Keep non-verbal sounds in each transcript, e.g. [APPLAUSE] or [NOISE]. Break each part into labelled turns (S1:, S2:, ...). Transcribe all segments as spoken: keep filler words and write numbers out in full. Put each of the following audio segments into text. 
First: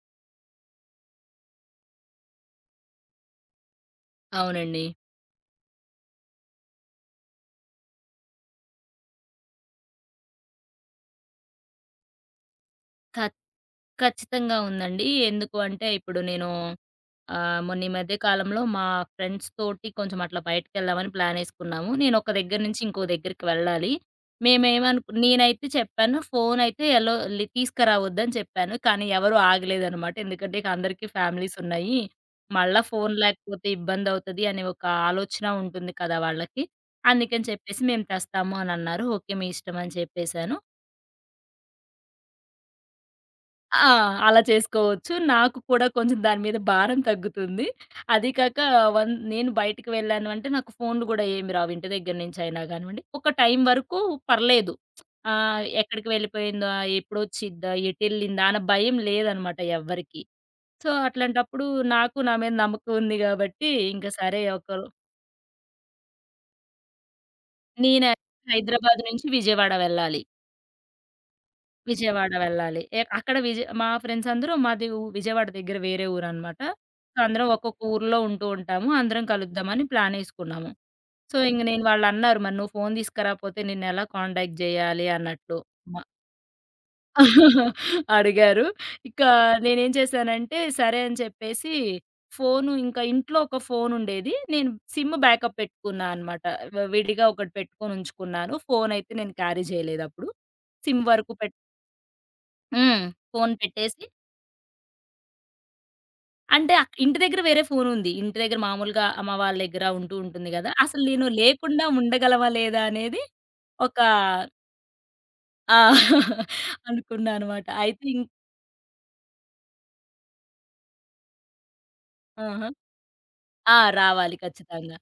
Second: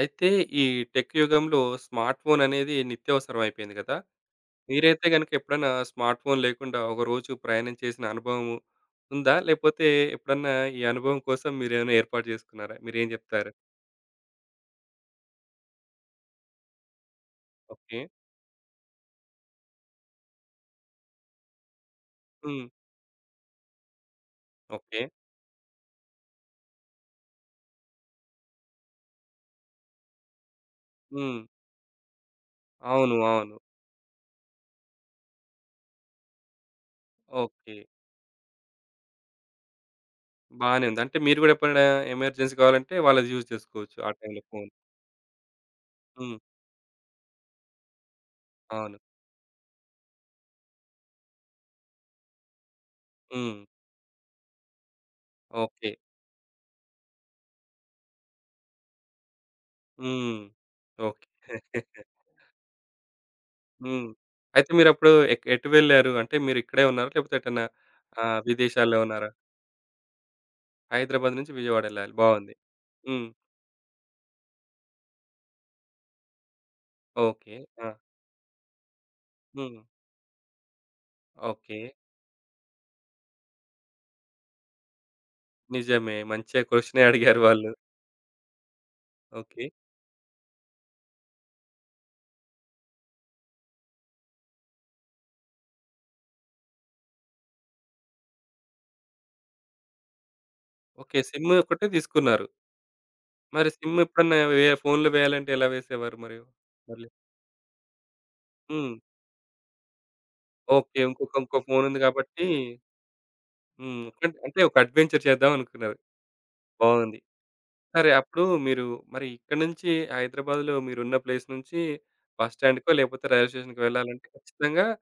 S1: అయితే ఈ టెక్ యుగంలో స్మార్ట్ ఫోన్ అనేది నిత్యావసరం అయిపోయింది కదా!
S2: అవునండి.
S1: మీరైతే గనుక ఎప్పుడన్నా స్మార్ట్ ఫోన్ లేకుండా ఒక రోజు ప్రయాణం చేసిన అనుభవం ఉందా? లేపోతే ఎప్పుడన్నా ఈ అనుభవం కోసం మీరేమైనా ఏర్పాటు చేసుకున్నారా? మీరేం
S2: ఖచ్
S1: జెప్తారు?
S2: ఖచ్చితంగా ఉందండి. ఎందుకు అంటే ఇప్పుడు నేను ఆహ్, మొన్న ఈ
S1: ఓకే.
S2: మధ్య కాలంలో మా ఫ్రెండ్స్ తోటి కొంచెం అట్లా బయటికెళ్దామని ప్లానేసుకున్నాము. నేనొక దగ్గర
S1: హ్మ్.
S2: నుంచి ఇంకో దగ్గరికి వెళ్ళాలి.
S1: ఓకే.
S2: మేమేమనుకు నేనైతే చెప్పాను ఫోనయితే ఎలో లి తీసుకురావద్దని చెప్పాను. కానీ ఎవరు ఆగలేదనమాట. ఎందుకంటే ఇక అందరికీ
S1: హ్మ్.
S2: ఫ్యామిలీస్ ఉన్నాయి. మళ్ళా
S1: అవును,
S2: ఫోను
S1: అవును.
S2: లేకపోతే ఇబ్బందవుతది అనే ఒక ఆలోచన ఉంటుంది కదా వాళ్ళకి! అందుకని
S1: ఓకే.
S2: చెప్పేసి మేము తెస్తాము అనన్నారు. ఓకే, మీ ఇష్టం అని చెప్పేసాను.
S1: బానే ఉంది. అంటే మీరు గూడా ఎప్పుడైనా ఎమర్జెన్సీ కావాలంటే వాళ్ళది యూజ్
S2: ఆ!
S1: చేసుకోవచ్చు ఆ
S2: అలా
S1: టైంలో, ఫోన్.
S2: చేసుకోవచ్చు. నాకు కూడా కొంచెం
S1: హ్మ్.
S2: దాని మీద భారం తగ్గుతుంది. అది కాక
S1: అవును.
S2: వన్ నేను బయటికి వెళ్ళాను అంటే నాకు ఫోన్లు గూడా ఏమి రావు. ఇంటి దగ్గర నుంచయినా గానివ్వండి, ఒక
S1: హ్మ్.
S2: టైం వరకు పర్లేదు. ఆహ్,
S1: ఓకే.
S2: ఎక్కడికి వెళ్ళిపోయిందా? ఎప్పుడొచ్చిద్దా? ఎటెళ్ళిందా? అన్న భయం లేదనమాట ఎవ్వరికీ.
S1: హ్మ్.
S2: So,
S1: okay.
S2: అట్లాంటప్పుడు నాకు నా మీద నమ్మకం ఉంది గాబట్టి,
S1: హ్మ్.
S2: ఇంక సరే
S1: అయితే
S2: ఒకరు
S1: మీరప్పుడు ఎక్ ఎటు వెళ్లారు? అంటే మీరు ఇక్కడే ఉన్నారా? లేకపోతే ఎటన్నా
S2: నేనే
S1: ఆహ్, విదేశాల్లో
S2: హైదరాబాద్ నుంచి
S1: ఉన్నారా?
S2: విజయవాడ వెళ్ళాలి.
S1: హైదరాబాద్ నుంచి విజయవాడ ఎళ్ళాలి.
S2: విజయవాడ
S1: బావుంది.
S2: వెళ్ళాలి. ఎ
S1: హ్మ్.
S2: అక్కడ విజ మా ఫ్రెండ్స్ అందరూ మాది ఊ విజయవాడ దగ్గర వేరే ఊరనమాట. సో, అందరం
S1: ఓకే.
S2: ఒక్కొక్క
S1: ఆ!
S2: ఊర్లో ఉంటూ ఉంటాము. అందరం
S1: హ్మ్.
S2: కలుద్దామని ప్లానేసుకున్నాము. సో, ఇంక
S1: ఓకే.
S2: నేను వాళ్ళన్నారు, "మరి నువ్వు ఫోను తీసుకురాకపోతే నిన్నెలా కాంటాక్ట్ జేయాలి?" అన్నట్లు. మ
S1: నిజమే. మంచిగా క్వెషనే అడిగారు వాళ్ళు.
S2: [LAUGHS] అడిగారు. ఇక
S1: ఓకే.
S2: నేనేం చేశానంటే, సరే అని చెప్పేసి ఫోను ఇంకా ఇంట్లో ఒక ఫోనుండేది. నేను సిమ్ బ్యాకప్ పెట్టుకున్నా అనమాట. వ విడిగా ఒకటి పెట్టుకొనుంచుకున్నాను. ఫోనయితే నేను క్యారీ జేయలేదప్పుడు. Sim
S1: okay.
S2: వరకు
S1: సిమ్
S2: పెట్
S1: ఒక్కటే తీసుకున్నారు.
S2: హ్మ్. ఫోను
S1: మరి సిమ్
S2: పెట్టేసి
S1: ఎప్పుడన్నా వే ఫోన్‌లో వేయాలంటే ఎలా వేసేవారు మరి?
S2: అంటే అక్
S1: మళ్ళీ
S2: ఇంటి దగ్గర వేరే ఫోనుంది. ఇంటి దగ్గర
S1: హ్మ్.
S2: మామూలుగా అమ్మ వాళ్ళ దగ్గర ఉంటూ ఉంటుంది గదా!
S1: ఓకే.
S2: అసలు నేను
S1: ఇంకొక ఇంకో
S2: లేకుండా
S1: ఫోనుంది కాబట్టి
S2: ఉండగలవా లేదా అనేది ఒక
S1: హ్మ్. అంటే ఒక అడ్వెంచర్ చేద్దాం
S2: ఆ!
S1: అనుకున్నారు. బావుంది.
S2: అనుకున్నా అనమాట. అయితే
S1: సరే.
S2: ఇం
S1: అప్పుడు మీరు మరి ఇక్కడి నుంచి, హైదరాబాద్‌లో మీరున్న ప్లేస్ నుంచి బస్
S2: ఆహా!
S1: స్టాండ్‌కో లేకపోతే రైల్వే
S2: ఆ!
S1: స్టేషన్‌కో వెళ్ళాలంటే
S2: రావాలి
S1: ఖచ్చితంగా
S2: ఖచ్చితంగా.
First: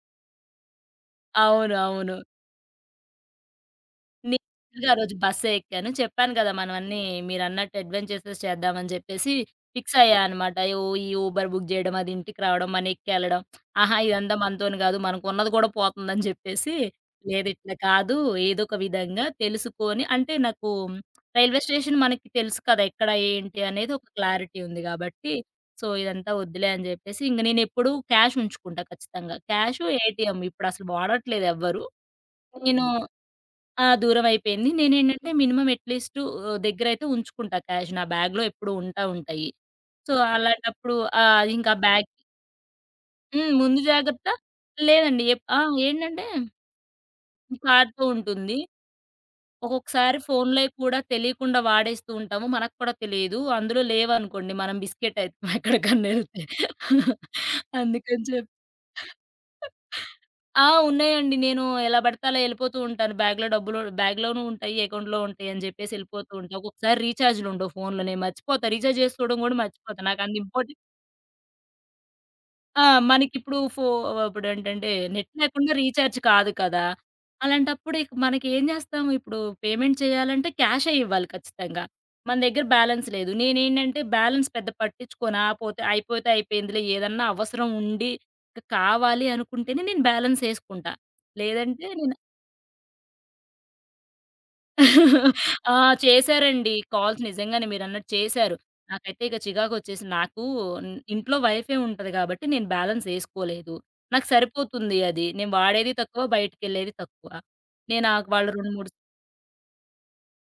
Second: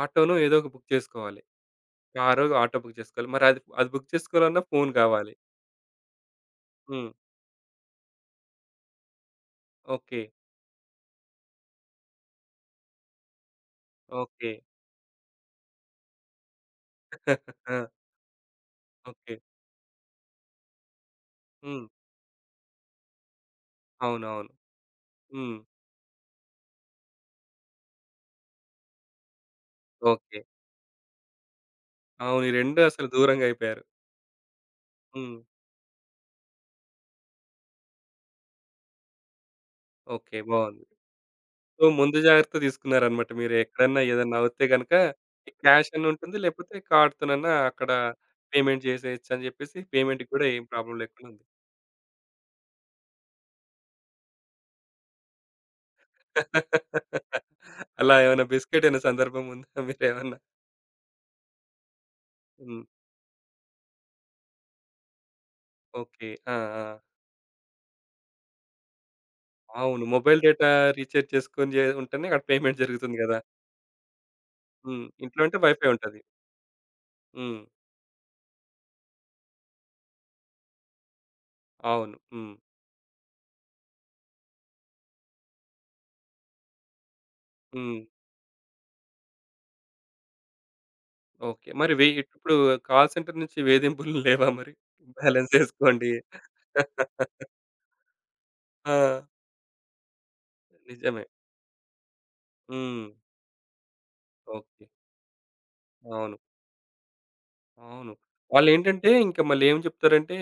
S1: ఆటోనో ఏదో ఒక బుక్ చేసుకోవాలి.
S2: అవును, అవును.
S1: కారో, ఆటో బుక్ చేసుకోవాలి. మరి అది అది బుక్ చేసుకోవాలన్నా
S2: నేను
S1: ఫోన్
S2: ఆ రోజు
S1: కావాలి.
S2: బస్సే ఎక్కాను. చెప్పాను గదా! మనం అన్నీ
S1: హ్మ్.
S2: మీరన్నట్టు అడ్వెంచర్స్ చేద్దామని జెప్పేసి ఫిక్స్ అయ్యా
S1: ఓకే.
S2: అనమాట. ఓ ఈ ఊబర్ బుక్ జేయడం, అది ఇంటికి రావడం, మన ఎక్కెళ్ళడం. ఆహా, ఇదంతా
S1: ఓకే.
S2: మనతోని గాదు. మనకున్నది గూడా పోతుందని జెప్పేసి,
S1: [LAUGHS]
S2: లేదు ఇట్లా
S1: ఆ!
S2: కాదు. ఏదో ఒక విధంగా
S1: ఓకే.
S2: తెలుసుకొని అంటే నాకు రైల్వే
S1: హ్మ్.
S2: స్టేషన్ మనకి తెలుసు కదా! ఎక్కడ ఏంటి అనేది ఒక
S1: అవునవును.
S2: క్లారిటీ ఉంది గాబట్టి,
S1: హ్మ్.
S2: సో, ఇదంతా వద్దులే అని జెప్పేసి ఇంక నేనెప్పుడూ క్యాష్ ఉంచుకుంటా ఖచ్చితంగా. Cash, ATM
S1: okay.
S2: ఇప్పుడసలు వాడట్లేదు ఎవ్వరు.
S1: అవును. ఈ రెండు
S2: నేను
S1: అసలు దూరంగా అయిపోయారు.
S2: ఆ! దూరవయిపోయింది. నేనేంటంటే
S1: హ్మ్.
S2: మినిమమ్ అట్‌లీస్ట్ ఆహ్, దగ్గరైతే ఉంచుకుంటా క్యాష్. నా బ్యాగ్‌లో ఎప్పుడూ ఉంటా ఉంటాయి. So,
S1: okay. బావుంది.
S2: అలాంటప్పుడు ఆహ్, ఇంకా
S1: సో,
S2: బ్యాగ్
S1: ముందు జాగ్రత్త తీసుకున్నారనమాట.
S2: హ్మ్.
S1: మీరు
S2: ముందు
S1: ఎక్కడన్నా
S2: జాగ్రత్త
S1: ఏదన్నా అవుతే గనక
S2: లేదండి. ఎప్
S1: ఈ
S2: ఆ!
S1: క్యాష్ అని
S2: ఏంటంటే
S1: ఉంటుంది. లేకపోతే కార్డ్‌తోనన్నా అక్కడ
S2: కార్డ్‌తో ఉంటుంది.
S1: పేమెంట్ చేసేయొచ్చు అని చెప్పేసి
S2: ఒక్కొక్కసారి
S1: పేమెంట్‌కి కూడా ఏం
S2: ఫోన్‌లోయి కూడా
S1: ప్రాబ్లమ్ లేకుండా ఉంది.
S2: తెలియకుండా వాడేస్తూ ఉంటాము. మనకు కూడా తెలియదు. అందులో లేవనుకోండి మనం బిస్కెట్ అయితాం [LAUGHS] ఎక్కడికన్నా ఎళ్తే.
S1: [LAUGHS] అలా
S2: అందుకని
S1: ఏమైనా
S2: చెప్పి
S1: బిస్కెట్ అయిన సందర్భం ఉందా? [LAUGHS] మీరేమన్నా?
S2: ఆ, ఉన్నాయండి. నేను ఎలా పడితే అలా ఎళ్ళిపోతూ
S1: హ్మ్.
S2: ఉంటాను. బ్యాగ్‌లో డబ్బులు బ్యాగ్‌లోనూ ఉంటాయి, అకౌంట్‌లో ఉంటాయి అని జెప్పేసి
S1: ఓకే.
S2: ఎళ్ళిపోతూ
S1: ఆ!
S2: ఉంటా.
S1: ఆ!
S2: ఒక్కొక్కసారి రీచార్జ్‌లుండవు ఫోన్‌లో. నేను మర్చిపోతా. రీచార్జ్ చేసుకోవడం గూడా మర్చిపోతా.
S1: అవును.
S2: నాకంత
S1: మొబైల్ డేటా
S2: ఇంపార్టెంట్
S1: రీచార్జ్ చేసుకొని జే ఉంటేనే అక్కడ పేమెంట్
S2: ఆ!
S1: జరుగుతుంది గదా!
S2: మనకిప్పుడు ఫో ఇప్పుడేంటంటే
S1: హ్మ్.
S2: నెట్
S1: ఇంట్లో అంటే
S2: లేకుండా
S1: వైఫై
S2: రీచార్జ్
S1: ఉంటది.
S2: కాదు కదా!
S1: హ్మ్.
S2: అలాంటప్పుడు ఇక మనకేం చేస్తాం ఇప్పుడు పేమెంట్ చేయాలంటే క్యాషే ఇవ్వాలి ఖచ్చితంగా.
S1: అవును.
S2: మన
S1: హ్మ్.
S2: దగ్గర బ్యాలెన్స్ లేదు. నేనేంటంటే బ్యాలెన్స్ పెద్ద పట్టించుకోను. ఆ పోతే అయిపోతే అయిపోయిందిలే ఏదన్నా అవసరం
S1: హ్మ్.
S2: ఉండి కావాలి అనుకుంటేనే నేను బ్యాలెన్స్ ఏసుకుంటా.
S1: ఓకే.
S2: లేదంటే
S1: మరి వె
S2: నేను
S1: ఇప్పుడు కాల్ సెంటర్ నుంచి వేధింపులు [LAUGHS] లేవా మరి? బ్యాలెన్స్
S2: ఆ!
S1: ఏసుకోండి.
S2: చేశారండి. కాల్స్
S1: [LAUGHS]
S2: నిజంగానే మీరన్నట్టు చేశారు.
S1: ఆ!
S2: నాకైతే ఇక చికాకొచ్చేసింది. నాకు హ్మ్,
S1: నిజమే.
S2: ఇంట్లో వైఫై ఉంటది కాబట్టి నేను
S1: హ్మ్.
S2: బ్యాలెన్స్ ఏసుకోలేదు. నాకు
S1: ఓకే.
S2: సరిపోతుంది అది. నేను వాడేది తక్కువ,
S1: అవును,
S2: బయటికెళ్ళేది తక్కువ. నేను
S1: అవును.
S2: ఆహ్, వాళ్ళు రెండు, మూడు
S1: వాళ్ళేంటంటే ఇంక మళ్ళేం చెప్తారంటే,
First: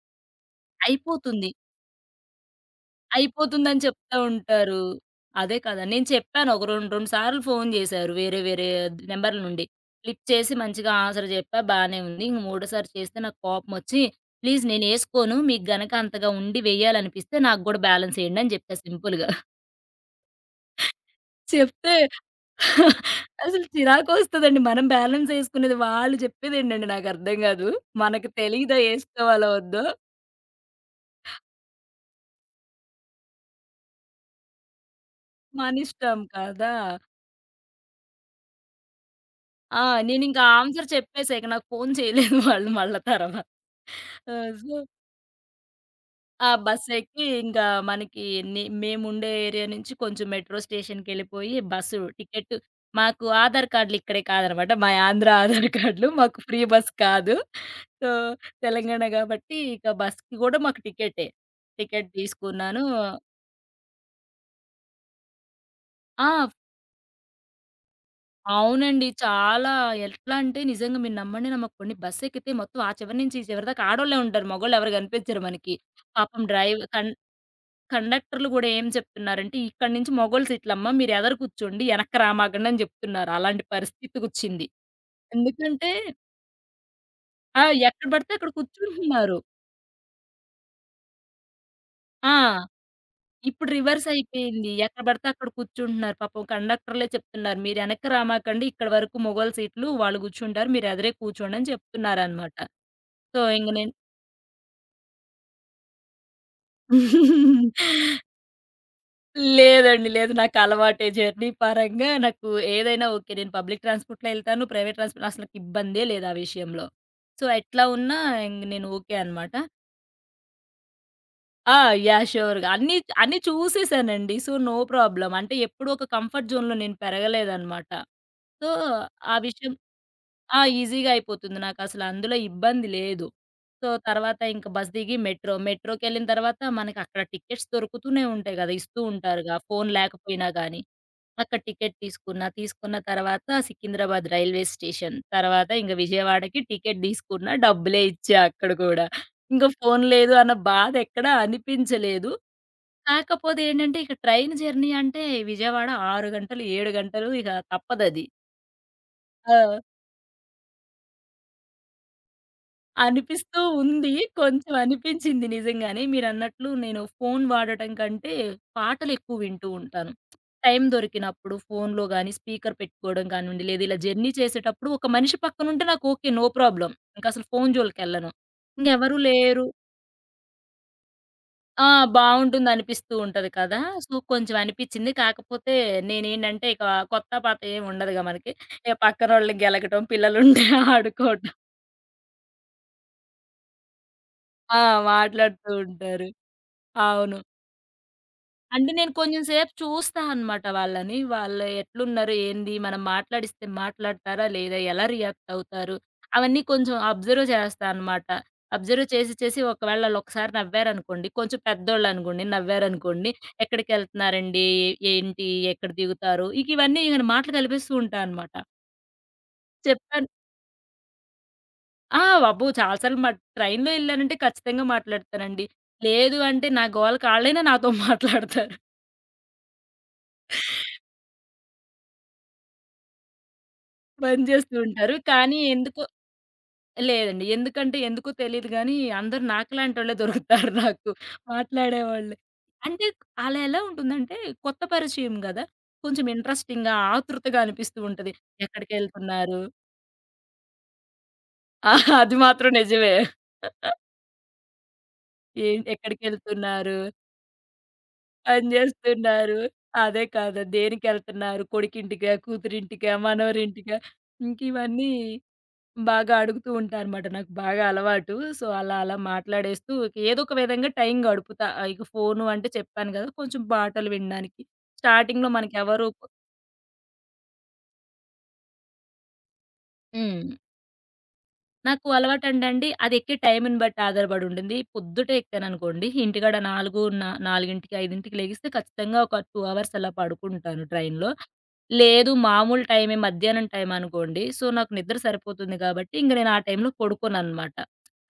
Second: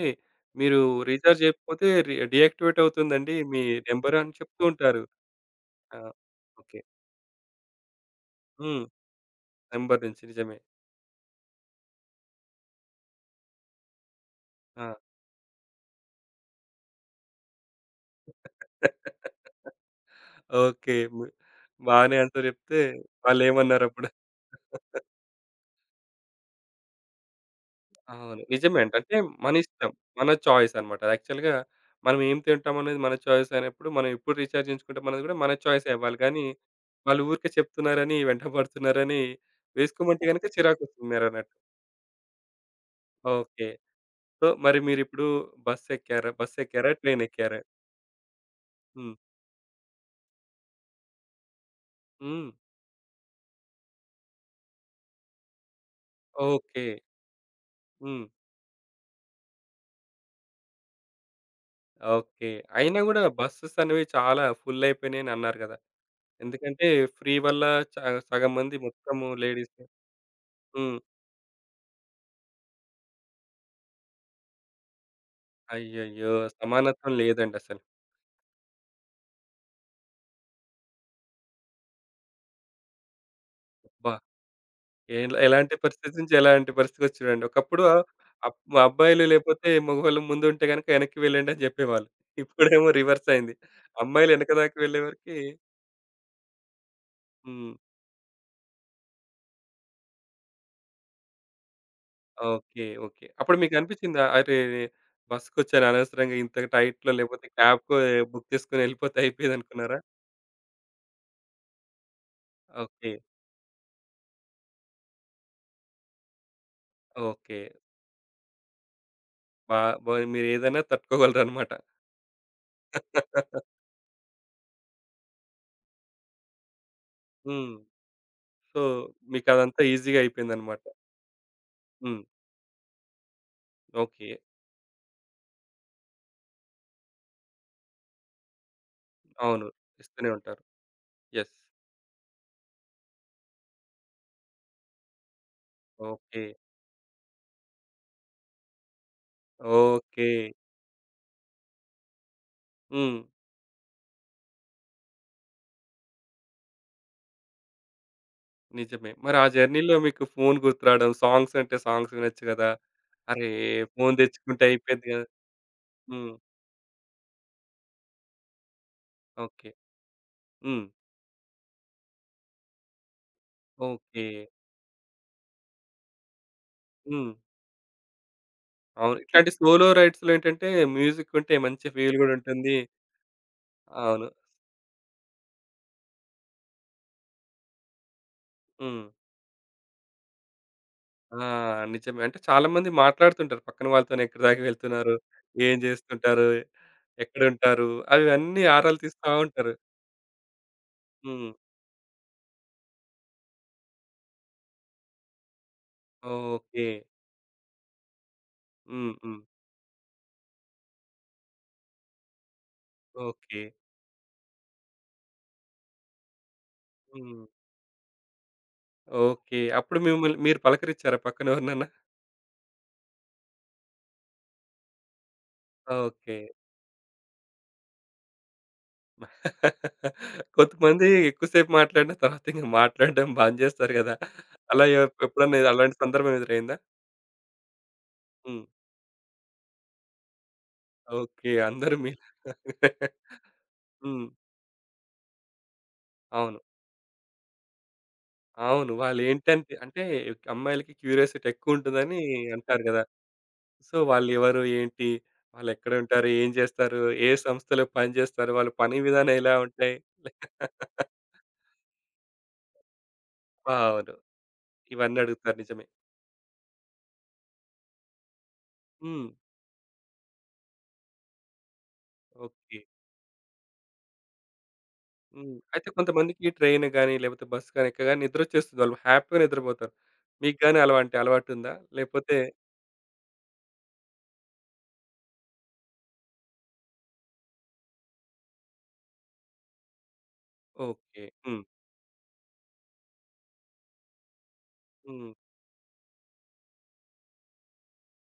S1: మీరు రీచార్జ్
S2: అయిపోతుంది.
S1: చేయకపోతే రీ డీయాక్టివేట్ అవుతుందండి మీ
S2: అయిపోతుందని
S1: నంబర్
S2: చెప్తా
S1: అని చెప్తూ
S2: ఉంటారు.
S1: ఉంటారు.
S2: అదే కదా!
S1: ఆ!
S2: నేను చెప్పాను ఒక
S1: ఓకే.
S2: రెండు, రెండు సార్లు ఫోను జేశారు వేరే వేరే
S1: హ్మ్.
S2: నంబర్ల నుండి.
S1: నంబర్ నుంచి,
S2: లిఫ్ట్ చేసి
S1: నిజమే.
S2: మంచిగా ఆన్సర్ జెప్పా బానే ఉంది. ఇంక మూడోసారి చేస్తే నాకు కోపమొచ్చి "ప్లీజ్
S1: ఆ!
S2: నేనేసుకోను. మీకు గనక అంతగా ఉండి వెయ్యాలనిపిస్తే నాకు గూడా బ్యాలెన్స్ ఎయండి" అని జెప్పా సింపుల్‌గా.
S1: [LAUGHS] ఓకే. ము
S2: చెప్తే
S1: బానే ఆన్సర్ చెప్తే
S2: అసలు
S1: వాళ్ళేమన్నారప్పుడు?
S2: చిరాకొస్తదండి. మనం బ్యాలెన్స్ ఎసుకునేది వాళ్ళు చెప్పేదేంటండి నాకర్థం గాదు. మనకు
S1: అవును,
S2: తెలీదా
S1: నిజమే అండి. అంటే
S2: ఎసుకోవాలో
S1: మన
S2: వద్దో?
S1: ఇష్టం. మన చాయిస్ అన్నమాట. యాక్చువల్‌గా మనం ఏం తింటామనేది మన చాయిస్ అయినప్పుడు, మనం ఎప్పుడు రీచార్జ్ చేయించుకుంటాం అనేది కూడా మన చాయిసే
S2: మనిష్టం
S1: అవ్వాలి గానీ,
S2: కదా!
S1: వాళ్ళు ఊరికే చెప్తున్నారని, వెంటపడుతున్నారని
S2: ఆ!
S1: వేసుకోమంటే
S2: నేనింకా
S1: గనుక
S2: ఆన్సర్
S1: చిరాకొస్తుంది
S2: చెప్పేసా. ఇక
S1: మీరన్నట్టు.
S2: నాకు ఫోను చేయలేదు [LAUGHS] వాళ్ళు మళ్ళా తర్వాత.
S1: ఓకే. సో,
S2: ఆహ్, సో,
S1: మరి మీరిప్పుడు బస్సెక్కారా?
S2: ఆ
S1: బస్సెక్కారా?
S2: బస్సెక్కి
S1: ట్రైనెక్కారా?
S2: ఇంకా మనకి నే
S1: హ్మ్.
S2: మేముండే ఏరియా నుంచి కొంచెం మెట్రో స్టేషన్‌కెళ్ళిపోయి బస్సు
S1: హ్మ్.
S2: టికెట్ మాకు ఆధార్ కార్డులు ఇక్కడే కాదనమాట. మా ఆంధ్ర ఆధార్ కార్డులు మాకు ఫ్రీ
S1: ఓకే.
S2: బస్ కాదు. సో,
S1: హ్మ్.
S2: తెలంగాణ గాబట్టి ఇక బస్‌కి గూడా మాకు టికెటే. Ticket
S1: okay.
S2: తీసుకున్నాను.
S1: అయినా గూడా బస్సెస్ అనేవి చాలా ఫుల్ అయిపోయినాయని అన్నారు గదా!
S2: ఆ,
S1: ఎందుకంటే ఫ్రీ వల్ల చ సగం మంది
S2: అవునండి.
S1: మొత్తము
S2: చాలా
S1: లేడీస్.
S2: ఎట్లా అంటే
S1: హ్మ్.
S2: నిజంగా మీరు నమ్మండి నమ్మకపోండి బస్సెక్కితే మొత్తం ఆ చివరి నుంచి ఈ చివరి దాకా ఆడోళ్ళే ఉంటారు. మగోళ్ళెవరు కనిపించరు మనకి.
S1: అయ్యయ్యో!
S2: పాపం డ్రైవ్ కన్
S1: సమానత్వం లేదండసలు.
S2: కండక్టర్‌లు గూడా ఏం చెప్తున్నారంటే, "ఇక్కడి నుంచి మగోళ్ళు సీట్లమ్మ. మీరు ఎదర కూర్చోండి. ఎనక్కి రామాకండి" అని చెప్తున్నారు. అలాంటి
S1: అబ్బా!
S2: పరిస్థితికొచ్చింది.
S1: ఎల్ ఎలాంటి
S2: ఎందుకంటే
S1: పరిస్థితి నుంచి ఎలాంటి పరిస్థితికొచ్చారు చూడండి.
S2: ఆ,
S1: ఒకప్పుడు ఆ-
S2: ఎక్కడ పడితే అక్కడ
S1: అబ్ మా అబ్బాయిలు
S2: కూర్చుంటున్నారు.
S1: లేపోతే మగవాళ్ళు ముందుంటే గనక వెనక్కి వెళ్ళండి అని చెప్పేవాళ్ళు.
S2: ఆ,
S1: ఇప్పుడేమో రివర్స్ అయింది.
S2: ఇప్పుడు రివర్స్
S1: అమ్మాయిలు వెనక
S2: అయిపోయింది.
S1: దాకా
S2: ఎక్కడ పడితే
S1: వెళ్ళేవరకి
S2: అక్కడ కూర్చుంటున్నారు. పాపం కండక్టర్‌లే చెప్తున్నారు.
S1: హ్మ్.
S2: "మీరు ఎనక్కి రామాకండి. ఇక్కడి వరకు మొగోళ్ళ సీట్లు వాళ్ళు కూర్చుంటారు. మీరు ఎదరే కూర్చోండి" అని చెప్తున్నారనమాట.
S1: Okay, okay.
S2: సో,
S1: అప్పుడు
S2: ఇంక నేను
S1: మీకనిపిచ్చిందా? అరే! బస్సుకొచ్చాను అనవసరంగా, ఇంత టైట్‌లో లేకపోతే క్యాబ్‌కో
S2: [LAUGHS]
S1: బుక్ చేసుకొని ఎళ్ళిపోతే అయిపోయేదనుకున్నారా?
S2: లేదండి, లేదు. నాకలవాటే జర్నీ పరంగా నాకు ఏదైనా
S1: ఓకే.
S2: ఓకే. నేను పబ్లిక్ ట్రాన్స్‌పోర్ట్‌లో ఎళ్తాను. ప్రైవేట్ ట్రాన్స్‌పోర్ట్ అసలకి ఇబ్బందే లేదు ఆ విషయంలో. So,
S1: okay.
S2: ఎట్లా ఉన్నా ఇంగ నేను ఓకే అనమాట.
S1: బా బా మీరేదైనా తట్టుకోగలరనమాట.
S2: ఆ! యాహ్, ష్యూర్‌గా.
S1: హ్మ్.
S2: అన్నీ అన్నీ
S1: [LAUGHS]
S2: చూసేసానండి. So, no problem. అంటే ఎప్పుడూ ఒక కంఫర్ట్ జోన్‌లో నేను పెరగలేదనమాట. సో,
S1: సో,
S2: ఆ విషయం
S1: మీకదంతా ఈజీగా
S2: ఆ!
S1: అయిపోయిందనమాట.
S2: ఈజీగా అయిపోతుంది. నాకసలు
S1: హ్మ్.
S2: అందులో ఇబ్బంది లేదు. So,
S1: okay.
S2: తర్వాత ఇంక బస్ దిగి మెట్రో. మెట్రోకెళ్ళిన తర్వాత మనకక్కడ టికెట్స్ దొరుకుతూనే ఉంటాయి గదా! ఇస్తూ ఉంటారుగా
S1: అవును.
S2: ఫోను
S1: ఇస్తూనే
S2: లేకపోయినా
S1: ఉంటారు.
S2: గానీ.
S1: యెస్.
S2: అక్కడ టికెట్ తీసుకున్నా. తీసుకున్న తర్వాత సికింద్రాబాద్ రైల్వే స్టేషన్. తర్వాత ఇంక
S1: ఓకే.
S2: విజయవాడకి టికెట్ తీసుకున్నా. డబ్బులే ఇచ్చా అక్కడ గూడా. ఇంక ఫోను
S1: ఓకే.
S2: లేదు అన్న బాధ ఎక్కడా అనిపించలేదు.
S1: హ్మ్.
S2: కాకపోతే ఏంటంటే, ఇక ట్రైన్ జర్నీ అంటే విజయవాడ ఆరు గంటలు, ఏడు గంటలు ఇక తప్పదది.
S1: నిజమే. మరి ఆ
S2: ఆ!
S1: జర్నీలో మీకు ఫోను గుర్తు రావడం, సాంగ్స్ అంటే సాంగ్స్ వినొచ్చు గదా! అరే!
S2: అనిపిస్తూ ఉంది.
S1: ఫోను తెచ్చుకుంటే
S2: కొంచెం
S1: అయిపోయేది గదా!
S2: అనిపించింది నిజంగానే.
S1: హ్మ్.
S2: మీరన్నట్లు నేను ఫోను వాడటం కంటే, పాటలెక్కువ
S1: ఓకే.
S2: వింటూ ఉంటాను. టైం
S1: హ్మ్.
S2: దొరికినప్పుడు ఫోనులో గానీ, స్పీకర్ పెట్టుకోవడం కానివ్వండి, లేదా ఇలా
S1: ఓకే.
S2: జర్నీ చేసేటప్పుడు ఒక మనిషి పక్కనుంటే నాకు ఓకే. No problem.
S1: హ్మ్.
S2: ఇంకసలు ఫోను జోలికెళ్ళను. ఇంకెవరు
S1: అవును. ఇట్లాంటి
S2: లేరు
S1: సోలో రైడ్స్‌లో ఏంటంటే మ్యూజిక్ ఉంటే
S2: ఆ!
S1: మంచి ఫీల్ గూడా ఉంటుంది.
S2: బావుంటుందనిపిస్తూ ఉంటది కదా! సో,
S1: అవును.
S2: కొంచెం అనిపిచ్చింది. కాకపోతే నేనేంటంటే, ఇక కొత్త, పాత ఏమి ఉండదుగా మనకి. ఇక
S1: హ్మ్.
S2: పక్కనోళ్ళని గెలకటం, పిల్లలుంటే [LAUGHS]
S1: ఆ!
S2: ఆడుకోవటం.
S1: నిజమే. అంటే చాలామంది మాట్లాడుతుంటారు పక్కన వాళ్ళతోని. ఎక్కడి దాకా
S2: ఆ,
S1: వెళ్తున్నారు?
S2: మాట్లాడుతూ
S1: ఏం
S2: ఉంటారు.
S1: జేస్తుంటారు?
S2: అవును.
S1: ఎక్కడుంటారు? అవి అన్నీ
S2: అంటే
S1: ఆరాలు
S2: నేను
S1: తీస్తా
S2: కొంచెం సేపు
S1: ఉంటారు.
S2: చూస్తా అనమాట వాళ్ళని.
S1: హ్మ్.
S2: వాళ్ళు ఎట్లున్నారు? ఏంది? మనం మాట్లాడిస్తే మాట్లాడతారా, లేదా? ఎలా రియాక్ట్ అవుతారు? అవన్నీ
S1: ఓకే.
S2: కొంచెం అబ్జర్వ్ చేస్తా అనమాట. అబ్జర్వ్
S1: హ్మ్.
S2: చేసి
S1: హ్మ్.
S2: చేసి ఒకవేళ ఆళ్ళొకసారి నవ్వారనుకోండి, కొంచెం పెద్దోళ్ళనుకోండి, నవ్వారనుకోండి,
S1: ఓకే.
S2: ఎక్కడికెళ్తున్నారండి? ఏంటి? ఎక్కడ దిగుతారు? ఇక ఇవన్నీ ఇగ
S1: హ్మ్.
S2: మాటలు కలిపేస్తూ ఉంటా అనమాట.
S1: ఓకే. అప్పుడు
S2: చెప్పాను
S1: మిమ్మల్ని మీరు పలకరించారా పక్కనెవరినన్నా?
S2: ఆ! అబ్బో! చాలా సార్లు మా ట్రైన్‌లో ఎళ్ళానంటే ఖచ్చితంగా మాట్లాడతానండి.
S1: ఓకే.
S2: లేదు అంటే, నా గోలకి ఆళ్ళైనా నాతో [LAUGHS] మాట్లాడతారు.
S1: కొంతమంది ఎక్కువ సేపు మాట్లాడిన తర్వాత ఇంక మాట్లాడడం బంద్ జేస్తారు గదా!
S2: బంద్ చేస్తూ
S1: అలా ఎ
S2: ఉంటారు.
S1: ఎప్పుడన్నా
S2: కానీ
S1: అలాంటి
S2: ఎందుకో
S1: సందర్భం ఎదురైందా?
S2: లేదండి. ఎందుకంటే ఎందుకో
S1: హ్మ్.
S2: తెలీదు గానీ, అందరూ నాకులాంటోళ్ళే దొరుకుతారు నాకు
S1: ఓకే. అందరూ మీ
S2: మాట్లాడేవాళ్ళు. అంటే
S1: [LAUGHS]
S2: ఆళ్ళ ఎలా
S1: హ్మ్.
S2: ఉంటుందంటే, కొత్త పరిచయం గదా! కొంచెం
S1: అవును,
S2: ఇంట్రెస్టింగ్‌గా, ఆతృతగా అనిపిస్తూ ఉంటది.
S1: అవును.
S2: ఎక్కడికెళ్తున్నారు?
S1: వాళ్ళేంటంటే అంటే అమ్మాయిలకి క్యూరియాసిటీ
S2: ఆ,
S1: ఎక్కువుంటుందని
S2: అది మాత్రం
S1: అంటారు గదా!
S2: నిజమే.
S1: సో, వాళ్ళెవరు? ఏంటి?
S2: ఏం
S1: వాళ్ళెక్కడ ఉంటారు? ఏం
S2: ఎక్కడికెళ్తున్నారు?
S1: చేస్తారు? ఏ సంస్థలో పని చేస్తారు?
S2: పని
S1: వాళ్ళ పని విధానం ఎలా
S2: జేస్తున్నారు.
S1: ఉంటాయి?
S2: అదే కాదా!
S1: [LAUGHS]
S2: దేనికెళ్తున్నారు? కొడుకింటికా? కూతురింటికా? మనవరింటికా?
S1: అవును.
S2: ఇంకివన్నీ
S1: ఇవన్నీ అడుగుతారు, నిజమే.
S2: బాగా అడుగుతూ ఉంటారనమాట. నాకు బాగా అలవాటు. సో, అలా అలా
S1: హ్మ్.
S2: మాట్లాడేస్తూ ఇక ఏదో ఒక విధంగా టైం గడుపుతా. ఆహ్, ఇక ఫోను అంటే
S1: ఓకే.
S2: చెప్పాను గదా! కొంచెం పాటలు వినడానికి. స్టార్టింగ్‌లో
S1: హ్మ్. అయితే
S2: మనకెవరు
S1: కొంతమందికి ట్రైన్ గాని, లేకపోతే బస్ గాని ఎక్కగానే నిద్రొచ్చేస్తుంది. వాళ్ళు హ్యాపీగా నిద్రపోతారు.
S2: హ్మ్.
S1: మీకు గాని అలాంటి అలవాటుందా?
S2: నాకు
S1: లేకపోతే
S2: అలవాటండండి, అది ఎక్కే టైంని బట్టి ఆధారపడి ఉండింది. పొద్దుటే ఎక్కాననుకోండి, ఇంటికాడ నాలుగు నా 4:00కి, 5:00కి లెగిస్తే ఖచ్చితంగా ఒక రెండు అవర్స్ అలా పడుకుంటాను
S1: ఓకే.
S2: ట్రైన్‌లో.
S1: హ్మ్.
S2: లేదు మామూలు టైమే మధ్యాహ్నం టైం అనుకోండి, సో నాకు నిద్ర
S1: హ్మ్.
S2: సరిపోతుంది కాబట్టి, ఇంక నేను ఆ టైంలో పడుకోననమాట.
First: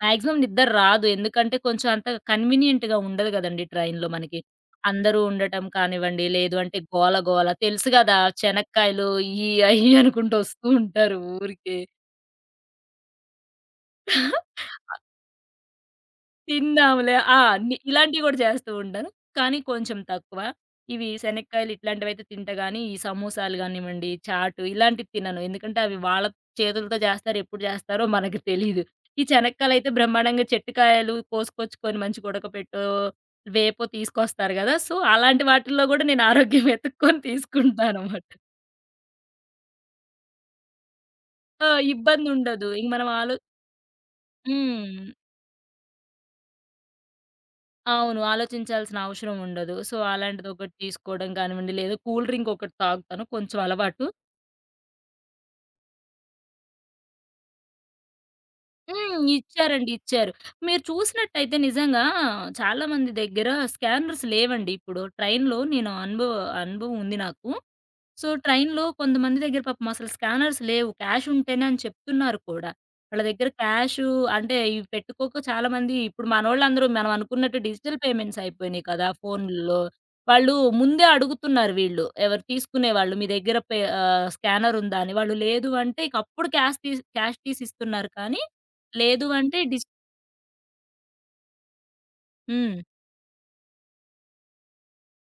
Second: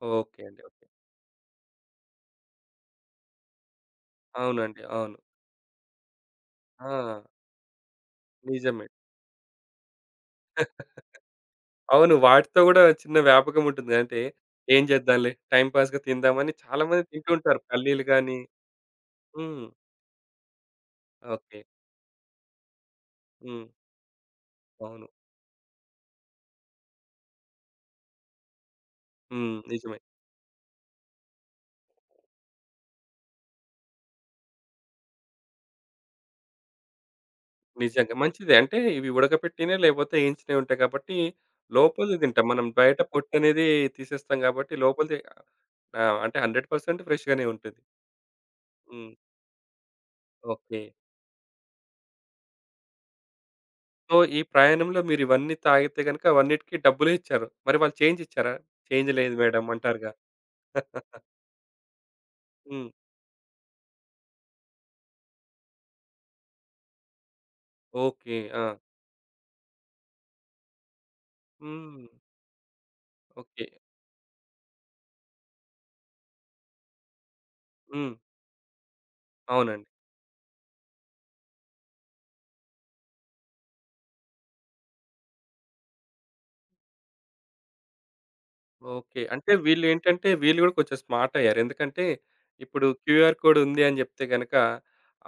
S2: మాక్సిమం
S1: ఓకే అండి.
S2: నిద్ర
S1: ఓకే.
S2: రాదు. ఎందుకంటే కొంచెం అంత కన్వీనియంట్‌గా ఉండదు గదండీ ట్రైన్‌లో మనకి.
S1: అవునండి, అవును.
S2: అందరూ ఉండటం కానివ్వండి, లేదు అంటే
S1: ఆ!
S2: గోల గోల తెలుసు గదా!
S1: నిజమే.
S2: చెనక్కాయలు ఇయ్యి అయ్యి అనుకుంటూ ఒస్తూ ఉంటారు ఊరికే.
S1: అవును. వాటితో గూడా చిన్న వ్యాపకం ఉంటుంది. అంటే ఏం చేద్దాంలే టైమ్ పాస్‌గా తిందామని చాలా మంది
S2: తిందాంలే.
S1: తింటూ
S2: ఆ!
S1: ఉంటారు.
S2: ని
S1: పల్లీలు
S2: ఇలాంటివి
S1: గాని
S2: గూడా చేస్తూ ఉంటాను. కానీ
S1: హ్మ్.
S2: కొంచెం తక్కువ. ఇవి
S1: ఓకే.
S2: శనక్కాయలు ఇట్లాంటివైతే తింటా గానీ, ఈ సమోసాలు
S1: హ్మ్.
S2: గానివ్వండి, చాటు
S1: అవును.
S2: ఇలాంటివి తినను. ఎందుకంటే అవి వాళ్ళ చేతులతో జేస్తారు. ఎప్పుడు జేస్తారో మనకి తెలీదు. ఈ
S1: హ్మ్.
S2: శనక్కాయలైతే
S1: నిజమే.
S2: బ్రహ్మాండంగా చెట్టుకాయలు కోసుకొచ్చుకొని మంచిగా ఉడకపెట్టో, వేపో తీసుకొస్తారు గదా! సో, అలాంటి వాటిల్లో గూడా నేను ఆరోగ్యం [LAUGHS] వెతుక్కొని
S1: నిజంగా
S2: తీసుకుంటాననమాట.
S1: మంచిదే. అంటే ఇవి ఉడకపెట్టినయి లేకపోతే ఏయించినయి ఉంటాయి కాబట్టి
S2: ఆ!
S1: లోపలిది తింటాం. మనం
S2: ఇబ్బందుండదు. ఇంక
S1: బయట
S2: మనం ఆలో
S1: పొట్టనేది తీసేస్తాం కాబట్టి
S2: హ్మ్.
S1: లోపలిది ఆహ్, అంటే వంద శాతం ఫ్రెష్‌గానే ఉంటుంది.
S2: అవును, ఆలోచించాల్సిన
S1: హ్మ్.
S2: అవసరం ఉండదు. సో, అలాంటిదొకటి
S1: ఓకే.
S2: తీసుకోవడం కానివ్వండి, లేదా కూల్ డ్రింక్ ఒకటి తాగుతాను. కొంచెం అలవాటు.
S1: సో, ఈ ప్రయాణంలో మీరివన్నీ తాగితే గనుక అవన్నిటికి డబ్బులే ఇచ్చారు. మరి వాళ్ళు చేంజ్ ఇచ్చారా? చేంజ్
S2: హ్మ్,
S1: లేదు మేడమ్
S2: ఇచ్చారండి,
S1: అంటారుగా.
S2: ఇచ్చారు. మీరు
S1: [LAUGHS]
S2: చూసినట్టయితే నిజంగా చాలా
S1: హ్మ్.
S2: మంది దగ్గర స్కానర్స్ లేవండి ఇప్పుడు. ట్రైన్‌లో నేను అనుభవ అనుభవం ఉంది నాకు. So,
S1: okay. ఆ!
S2: ట్రైన్‌లో కొంతమంది దగ్గర పాపం అసలు స్కానర్స్ లేవు. క్యాష్ ఉంటేనే అని
S1: హ్మ్.
S2: చెప్తున్నారు కూడా. వాళ్ళ దగ్గర
S1: ఓకే.
S2: క్యాషు అంటే ఇవి పెట్టుకోక చాలామంది ఇప్పుడు మనోళ్ళందరూ మనం అనుకున్నట్టు డిజిటల్
S1: హ్మ్.
S2: పేమెంట్స్ అయిపోయినాయి కదా ఫోనుల్లో!
S1: అవునండి.
S2: వాళ్ళు ముందే అడుగుతున్నారు వీళ్ళు. ఎవరు తీసుకునేవాళ్ళు మీ దగ్గర పే ఆహ్, స్కానర్ ఉందా అని. వాళ్ళు లేదు అంటే ఇక అప్పుడు క్యాష్ తీసి క్యాష్ తీసి ఇస్తున్నారు కానీ,
S1: ఓకే.
S2: లేదు
S1: అంటే
S2: అంటే డిజ్
S1: వీళ్ళేంటంటే వీళ్ళు గూడా కొంచెం స్మార్ట్ అయ్యారు. ఎందుకంటే
S2: హ్మ్.
S1: ఇప్పుడు క్యూఆర్ కోడ్ ఉంది అని జెప్తే గనక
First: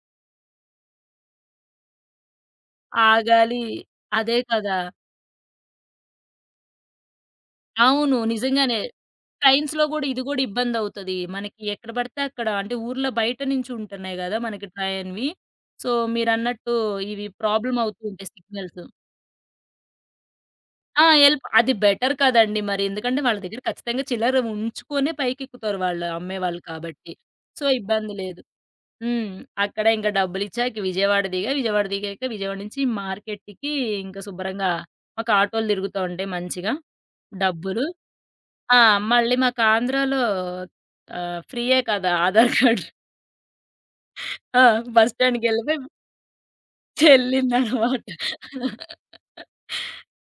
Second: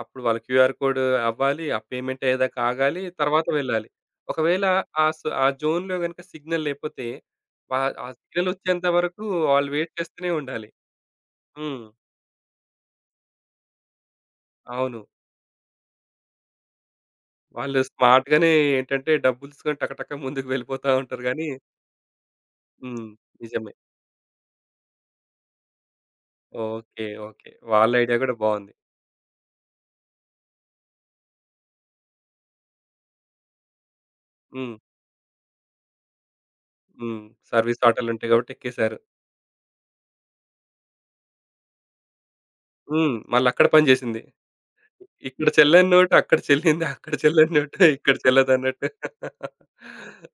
S1: అప్పుడు వాళ్ళ క్యూఆర్ కోడ్ అవ్వాలి. ఆ పేమెంట్ అయ్యేదాకా ఆగాలి. తర్వాత
S2: ఆగాలి.
S1: వెళ్ళాలి.
S2: అదే
S1: ఒకవేళ
S2: కదా!
S1: ఆ స ఆ జోన్‌లో గనుక సిగ్నల్ లేకపోతే వా ఆ
S2: అవును,
S1: సిగ్నల్
S2: నిజంగానే.
S1: వచ్చేంత వరకు వాళ్ళు
S2: ట్రైన్స్‌లో
S1: వెయిట్
S2: గూడా ఇది
S1: చేస్తూనే
S2: గూడా
S1: ఉండాలి.
S2: ఇబ్బందవుతది. మనకి
S1: హ్మ్.
S2: ఎక్కడ బడితే అక్కడ అంటే ఊర్లో బయట నుంచి ఉంటున్నాయి గదా మనకి
S1: అవును.
S2: ట్రైన్‌వి! సో, మీరన్నట్టు ఇవి ప్రాబ్లమ్
S1: వాళ్ళు
S2: అవుతూ ఉంటాయి
S1: స్మార్ట్‌గానే
S2: సిగ్నల్స్.
S1: ఏంటంటే డబ్బులు తీసుకొని టక టక ముందుకు వెళ్ళిపోతా
S2: ఆ!
S1: ఉంటారు
S2: ఎల్ప్
S1: గానీ
S2: అది బెటర్ కదండీ మరి.
S1: హ్మ్.
S2: ఎందుకంటే వాళ్ళ దగ్గర
S1: నిజమే.
S2: ఖచ్చితంగా చిల్లర ఉంచుకొనే పైకెక్కుతారు వాళ్ళు అమ్మేవాళ్ళు
S1: ఓకే,
S2: కాబట్టి.
S1: ఓకే.
S2: సో,
S1: వాళ్ళ
S2: ఇబ్బంది
S1: ఐడియా గూడా
S2: లేదు.
S1: బావుంది.
S2: హ్మ్. అక్కడ ఇంక డబ్బులిచ్చాక విజయవాడ దిగా, విజయవాడ దిగాక విజయవాడ నుంచి మార్కెట్‌కి ఇంక శుభ్రంగా
S1: హ్మ్.
S2: మాకు ఆటోలు తిరుగుతా ఉంటాయి మంచిగా.
S1: హ్మ్. సర్వీస్
S2: డబ్బులు
S1: ఆటోలుంటాయి కాబట్టి
S2: ఆ!
S1: ఎక్కేసారు.
S2: మళ్ళీ మాకు ఆంధ్రాలో ఆహ్, ఫ్రీయే కదా! ఆధార్ కార్డ్.
S1: హ్మ్. మళ్ళక్కడ పని జేసింది.
S2: ఆ! బస్
S1: ఇక్కడ
S2: స్టాండ్‌కెళ్ళిపోయి
S1: చెల్లని నోటు అక్కడ చెల్లింది. అక్కడ చెల్లని నోటు
S2: చెల్లిందనమాట.
S1: ఇక్కడ చెల్లదన్నట్టు.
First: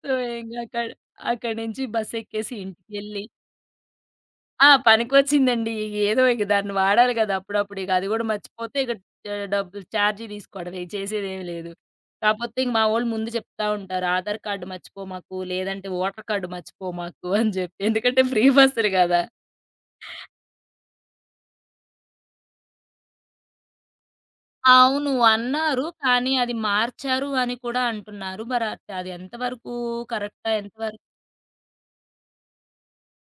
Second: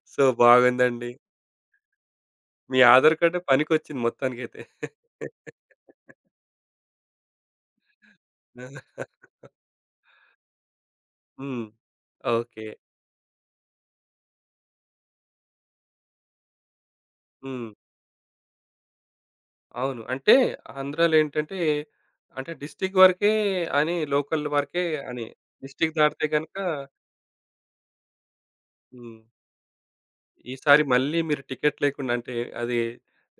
S2: సో,
S1: సో,
S2: ఇంగ అక్కడ
S1: బాగుందండి.
S2: అక్కడి నుంచి బస్సెక్కేసి
S1: మీ ఆధార్
S2: ఇంటికెళ్ళి
S1: కార్డ్ పనికొచ్చింది మొత్తానికైతే.
S2: ఆ! పనికొచ్చిందండి. ఏదో ఇక దాన్ని వాడాలి కదా! అప్పుడప్పుడు. ఇక అది కూడా మర్చిపోతే ఇక ఆహ్, డబ్బులు ఛార్జీ తీసుకోవడమే. చేసేదేమి
S1: హ్మ్.
S2: లేదు. కాపోతే
S1: ఓకే.
S2: ఇంక మా వోళ్ళు ముందు చెప్తా ఉంటారు. ఆధార్ కార్డ్ మర్చిపోమాకు, లేదంటే ఓటర్ కార్డ్ మర్చిపోమాకు అని
S1: హ్మ్.
S2: చెప్పి. ఎందుకంటే ఫ్రీ బస్సులు కదా!
S1: అవును. అంటే ఆంధ్రాలో ఏంటంటే, అంటే డిస్ట్రిక్ట్ వరకే అని, లోకల్ వరకే
S2: అవును
S1: అని.
S2: అన్నారు.
S1: డిస్ట్రిక్ట్ దాటితే
S2: కానీ అది
S1: గనక
S2: మార్చారు అని కూడా అంటున్నారు. మరి అట్ అది
S1: హ్మ్.
S2: ఎంతవరకు కరెక్టా?
S1: ఈసారి
S2: ఎంతవరకు
S1: మళ్ళీ మీరు టికెట్ లేకుండా అంటే అది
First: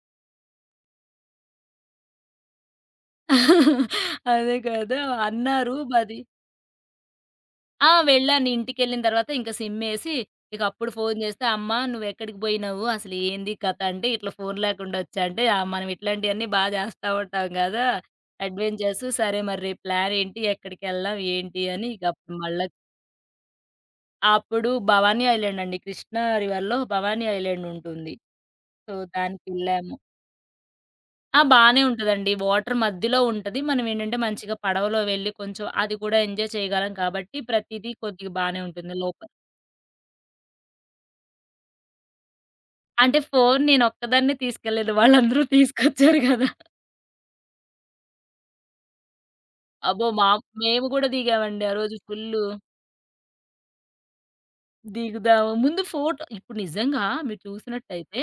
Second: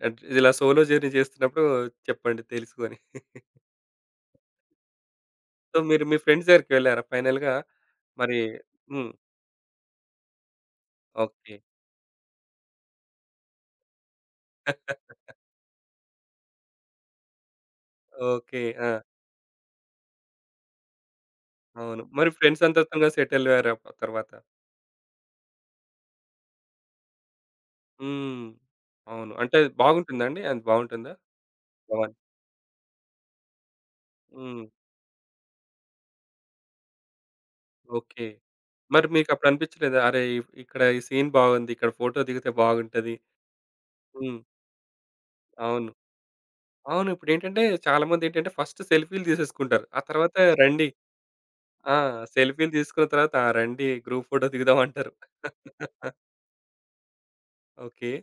S1: అంటే ఇలా సోలో జర్నీ చేస్తున్నప్పుడు చెప్పండి తెలుసు అని.
S2: [LAUGHS] అదే కదా! అన్నారు.
S1: సో, మీరు మీ
S2: మరి
S1: ఫ్రెండ్స్ దగ్గరికి వెళ్లారా ఫైనల్‌గా?
S2: ఆ!
S1: మరి
S2: వెళ్ళాను. ఇంటికెళ్ళిన
S1: హ్మ్.
S2: తర్వాత ఇంక సిమ్మేసి, ఇక అప్పుడు ఫోను చేస్తే,
S1: ఓకే,
S2: "అమ్మా నువ్వెక్కడికి పోయినావు? అసలు ఏంది కథ?" అంటే, "ఇట్లా ఫోను లేకుండా వచ్చా" అంటే, "ఆహ్, మనం ఇట్లాంటియన్నీ బా చేస్తా ఉంటాం కదా!
S1: ఓకే. ఆ!
S2: అడ్వెంచర్స్. సరే మరి రేపు ప్లానేంటి? ఎక్కడికెళ్దాం? ఏంటి?" అని
S1: అవును.
S2: ఇక
S1: మరి
S2: అప్పుడు
S1: ఫ్రెండ్స్
S2: మళ్ళా
S1: అందరితోగా సెటిల్ అయ్యారా తర్వాత?
S2: అప్పుడు భవానీ ఐలాండ్ అండి. కృష్ణా రివర్‌లో భవానీ ఐలాండ్ ఉంటుంది.
S1: హ్మ్.
S2: సో,
S1: అవును. అంటే అది
S2: దానికెళ్ళాము.
S1: బాగుంటుందా అండి? అది బాగుంటుందా?
S2: ఆ, బానే
S1: భవాని.
S2: ఉంటదండి. వాటర్ మధ్యలో ఉంటది. మనమేంటంటే మంచిగా
S1: హ్మ్.
S2: పడవలో వెళ్లి కొంచెం అది కూడా ఎంజాయ్ చేయగలం కాబట్టి ప్రతీదీ
S1: ఓకే.
S2: కొద్దిగా బానే ఉంటుంది
S1: మరి
S2: లోపల.
S1: మీకప్పుడు అనిపించలేదా? అరే! ఇ- ఇక్కడ ఈ సీన్ బాగుంది. ఇక్కడ ఫోటో దిగితే బాగుంటది.
S2: అంటే ఫోను నేనొక్కదాన్నే
S1: హ్మ్.
S2: తీసుకెళ్ళలేదు. వాళ్ళందరూ
S1: అవును,
S2: తీసుకొచ్చారు గదా!
S1: అవును. ఇప్పుడేంటంటే చాలామందేంటంటే ఫస్ట్ సెల్ఫీలు తీసేసుకుంటారు. ఆ
S2: అబ్బో, మా
S1: తర్వాత రండి
S2: మేము గూడా దిగామండి ఆ
S1: ఆ!
S2: రోజు ఫుల్లు.
S1: సెల్ఫీలు తీసుకున్న తర్వాత ఆ! రండి గ్రూప్ ఫోటో దిగుదాం అంటారు.
S2: దిగుదాము ముందు
S1: [LAUGHS]
S2: ఫోటో ఇప్పుడు నిజంగా మీరు
S1: ఓకే.
S2: చూసినట్టయితే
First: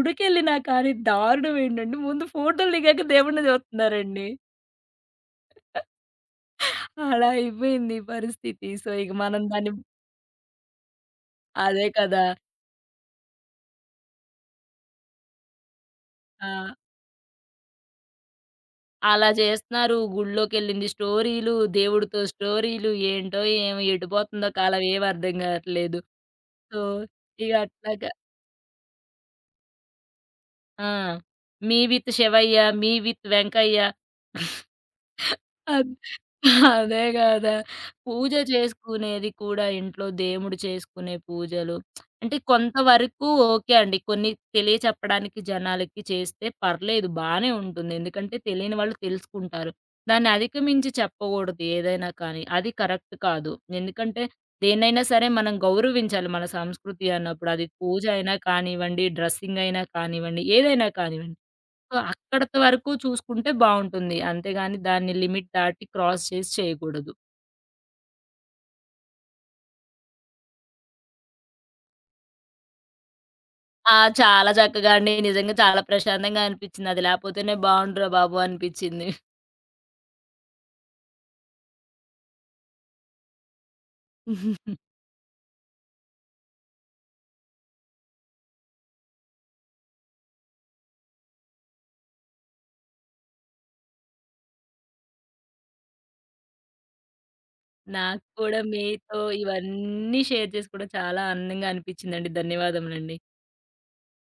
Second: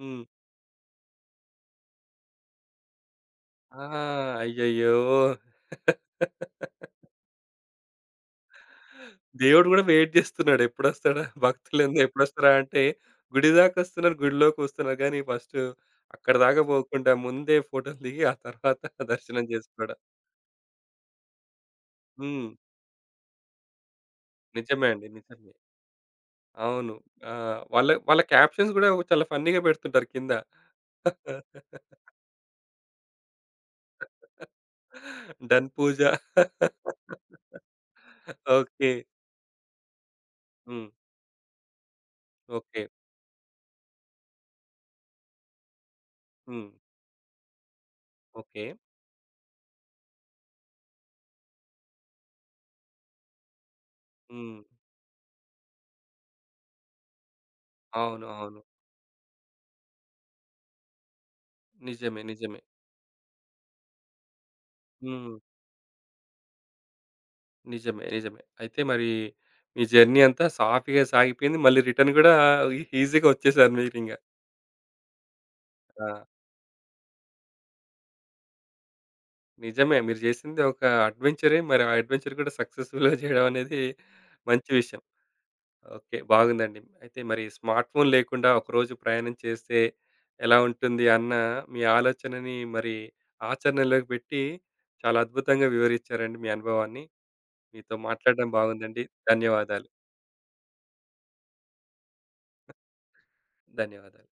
S1: హ్మ్.
S2: కానీ దారుణం ఏంటంటే ముందు ఫోటోలు దిగాక దేవుడిని
S1: ఆ!
S2: చూస్తున్నారండి.
S1: అయ్యయ్యో! [LAUGHS]
S2: అలా అయిపోయింది ఈ పరిస్థితి. సో, ఇక మనం
S1: దేవుడు
S2: దాన్ని
S1: గూడా వెయిట్ జేస్తున్నాడు. ఎప్పుడొస్తాడా
S2: అదే
S1: భక్తులేందో
S2: కదా!
S1: ఎప్పుడొస్తారా అంటే, గుడి దాకొస్తున్నారు, గుడిలోకొస్తున్నారు గానీ ఫస్ట్
S2: ఆ,
S1: అక్కడిదాకా పోకుండా ముందే ఫోటోలు దిగి ఆ తర్వాత [LAUGHS]
S2: అలా
S1: దర్శనం
S2: చేస్తున్నారు.
S1: జేసుకోవడం.
S2: గుడిలోకెళ్ళింది స్టోరీలు, దేవుడితో
S1: హ్మ్.
S2: స్టోరీలు ఏంటో ఏమో ఎటుపోతుందో కాలం
S1: నిజమే
S2: ఏం
S1: అండి,
S2: అర్థం
S1: నిజమే.
S2: కావట్లేదు. సో,
S1: అవును. ఆ!
S2: ఇగ
S1: వాళ్ళ
S2: అట్లాగా
S1: వాళ్ళ క్యాప్షన్స్ గూడా చాలా ఫన్నీగా పెడుతుంటారు కింద.
S2: ఆ, 'me with Shivayya', 'me with Venkayya'.
S1: Done
S2: అద్
S1: పూజ.
S2: అదే గదా! పూజ
S1: ఓకే.
S2: చేసుకునేది కూడా ఇంట్లో దేవుడు
S1: హ్మ్.
S2: చేసుకునే పూజలు అంటే
S1: ఓకే.
S2: కొంతవరకు ఓకే అండి. కొన్ని తెలియచెప్పడానికి జనాలకి చేస్తే
S1: హ్మ్.
S2: పర్లేదు బానే ఉంటుంది. ఎందుకంటే
S1: ఓకే.
S2: తెలియని వాళ్ళు తెలుసుకుంటారు. దాన్ని అధిగమించి చెప్పకూడదు ఏదైనా కానీ. అది కరెక్ట్ కాదు. ఎందుకంటే
S1: హ్మ్.
S2: దేన్నైనా సరే మనం గౌరవించాలి మన సంస్కృతి అన్నప్పుడు. అది పూజ
S1: అవును,
S2: అయినా
S1: అవును.
S2: కానివ్వండి, డ్రెస్సింగ్ అయినా కానివ్వండి, ఏదైనా కానివ్వండి. సో,
S1: నిజమే,
S2: అక్కడత
S1: నిజమే.
S2: వరకు చూసుకుంటే బావుంటుంది. అంతేగాని దాన్ని
S1: హ్మ్.
S2: లిమిట్ దాటి క్రాస్ చేసి చేయకూడదు.
S1: నిజమే, నిజమే. అయితే మరి మీ జర్నీ అంతా సాఫీగా సాగిపోయింది. మళ్ళీ రిటర్న్ గూడా ఈజీగా వచ్చేసారు
S2: ఆ,
S1: మీరింగ.
S2: చాలా చక్కగా అండి. నిజంగా చాలా
S1: ఆ!
S2: ప్రశాంతంగా అనిపిచ్చింది. అది లేపోతేనే బావుండురా బాబు అనిపిచ్చింది.
S1: నిజమే. మీరు జేసింది ఒక అడ్వెంచరే. మరి ఆ అడ్వెంచర్ కూడా సక్సెస్‌ఫుల్‌గా చేయడం అనేది మంచి
S2: [LAUGHS]
S1: విషయం. ఓకే. బాగుందండి. అయితే మరి స్మార్ట్ ఫోన్ లేకుండా ఒకరోజు ప్రయాణం చేస్తే ఎలా ఉంటుంది అన్న మీ ఆలోచనని మరి ఆచరణలోకి పెట్టి చాలా అద్భుతంగా వివరించారండి మీ అనుభవాన్ని. మీతో
S2: నాకు
S1: మాట్లాడడం
S2: కూడా
S1: బాగుందండి.
S2: మీతో
S1: ధన్యవాదాలు.
S2: ఇవన్నీ షేర్ చేసుకోవడం చాలా అందంగా అనిపిచ్చిందండి. ధన్యవాదములండి.
S1: ధన్యవాదాలు.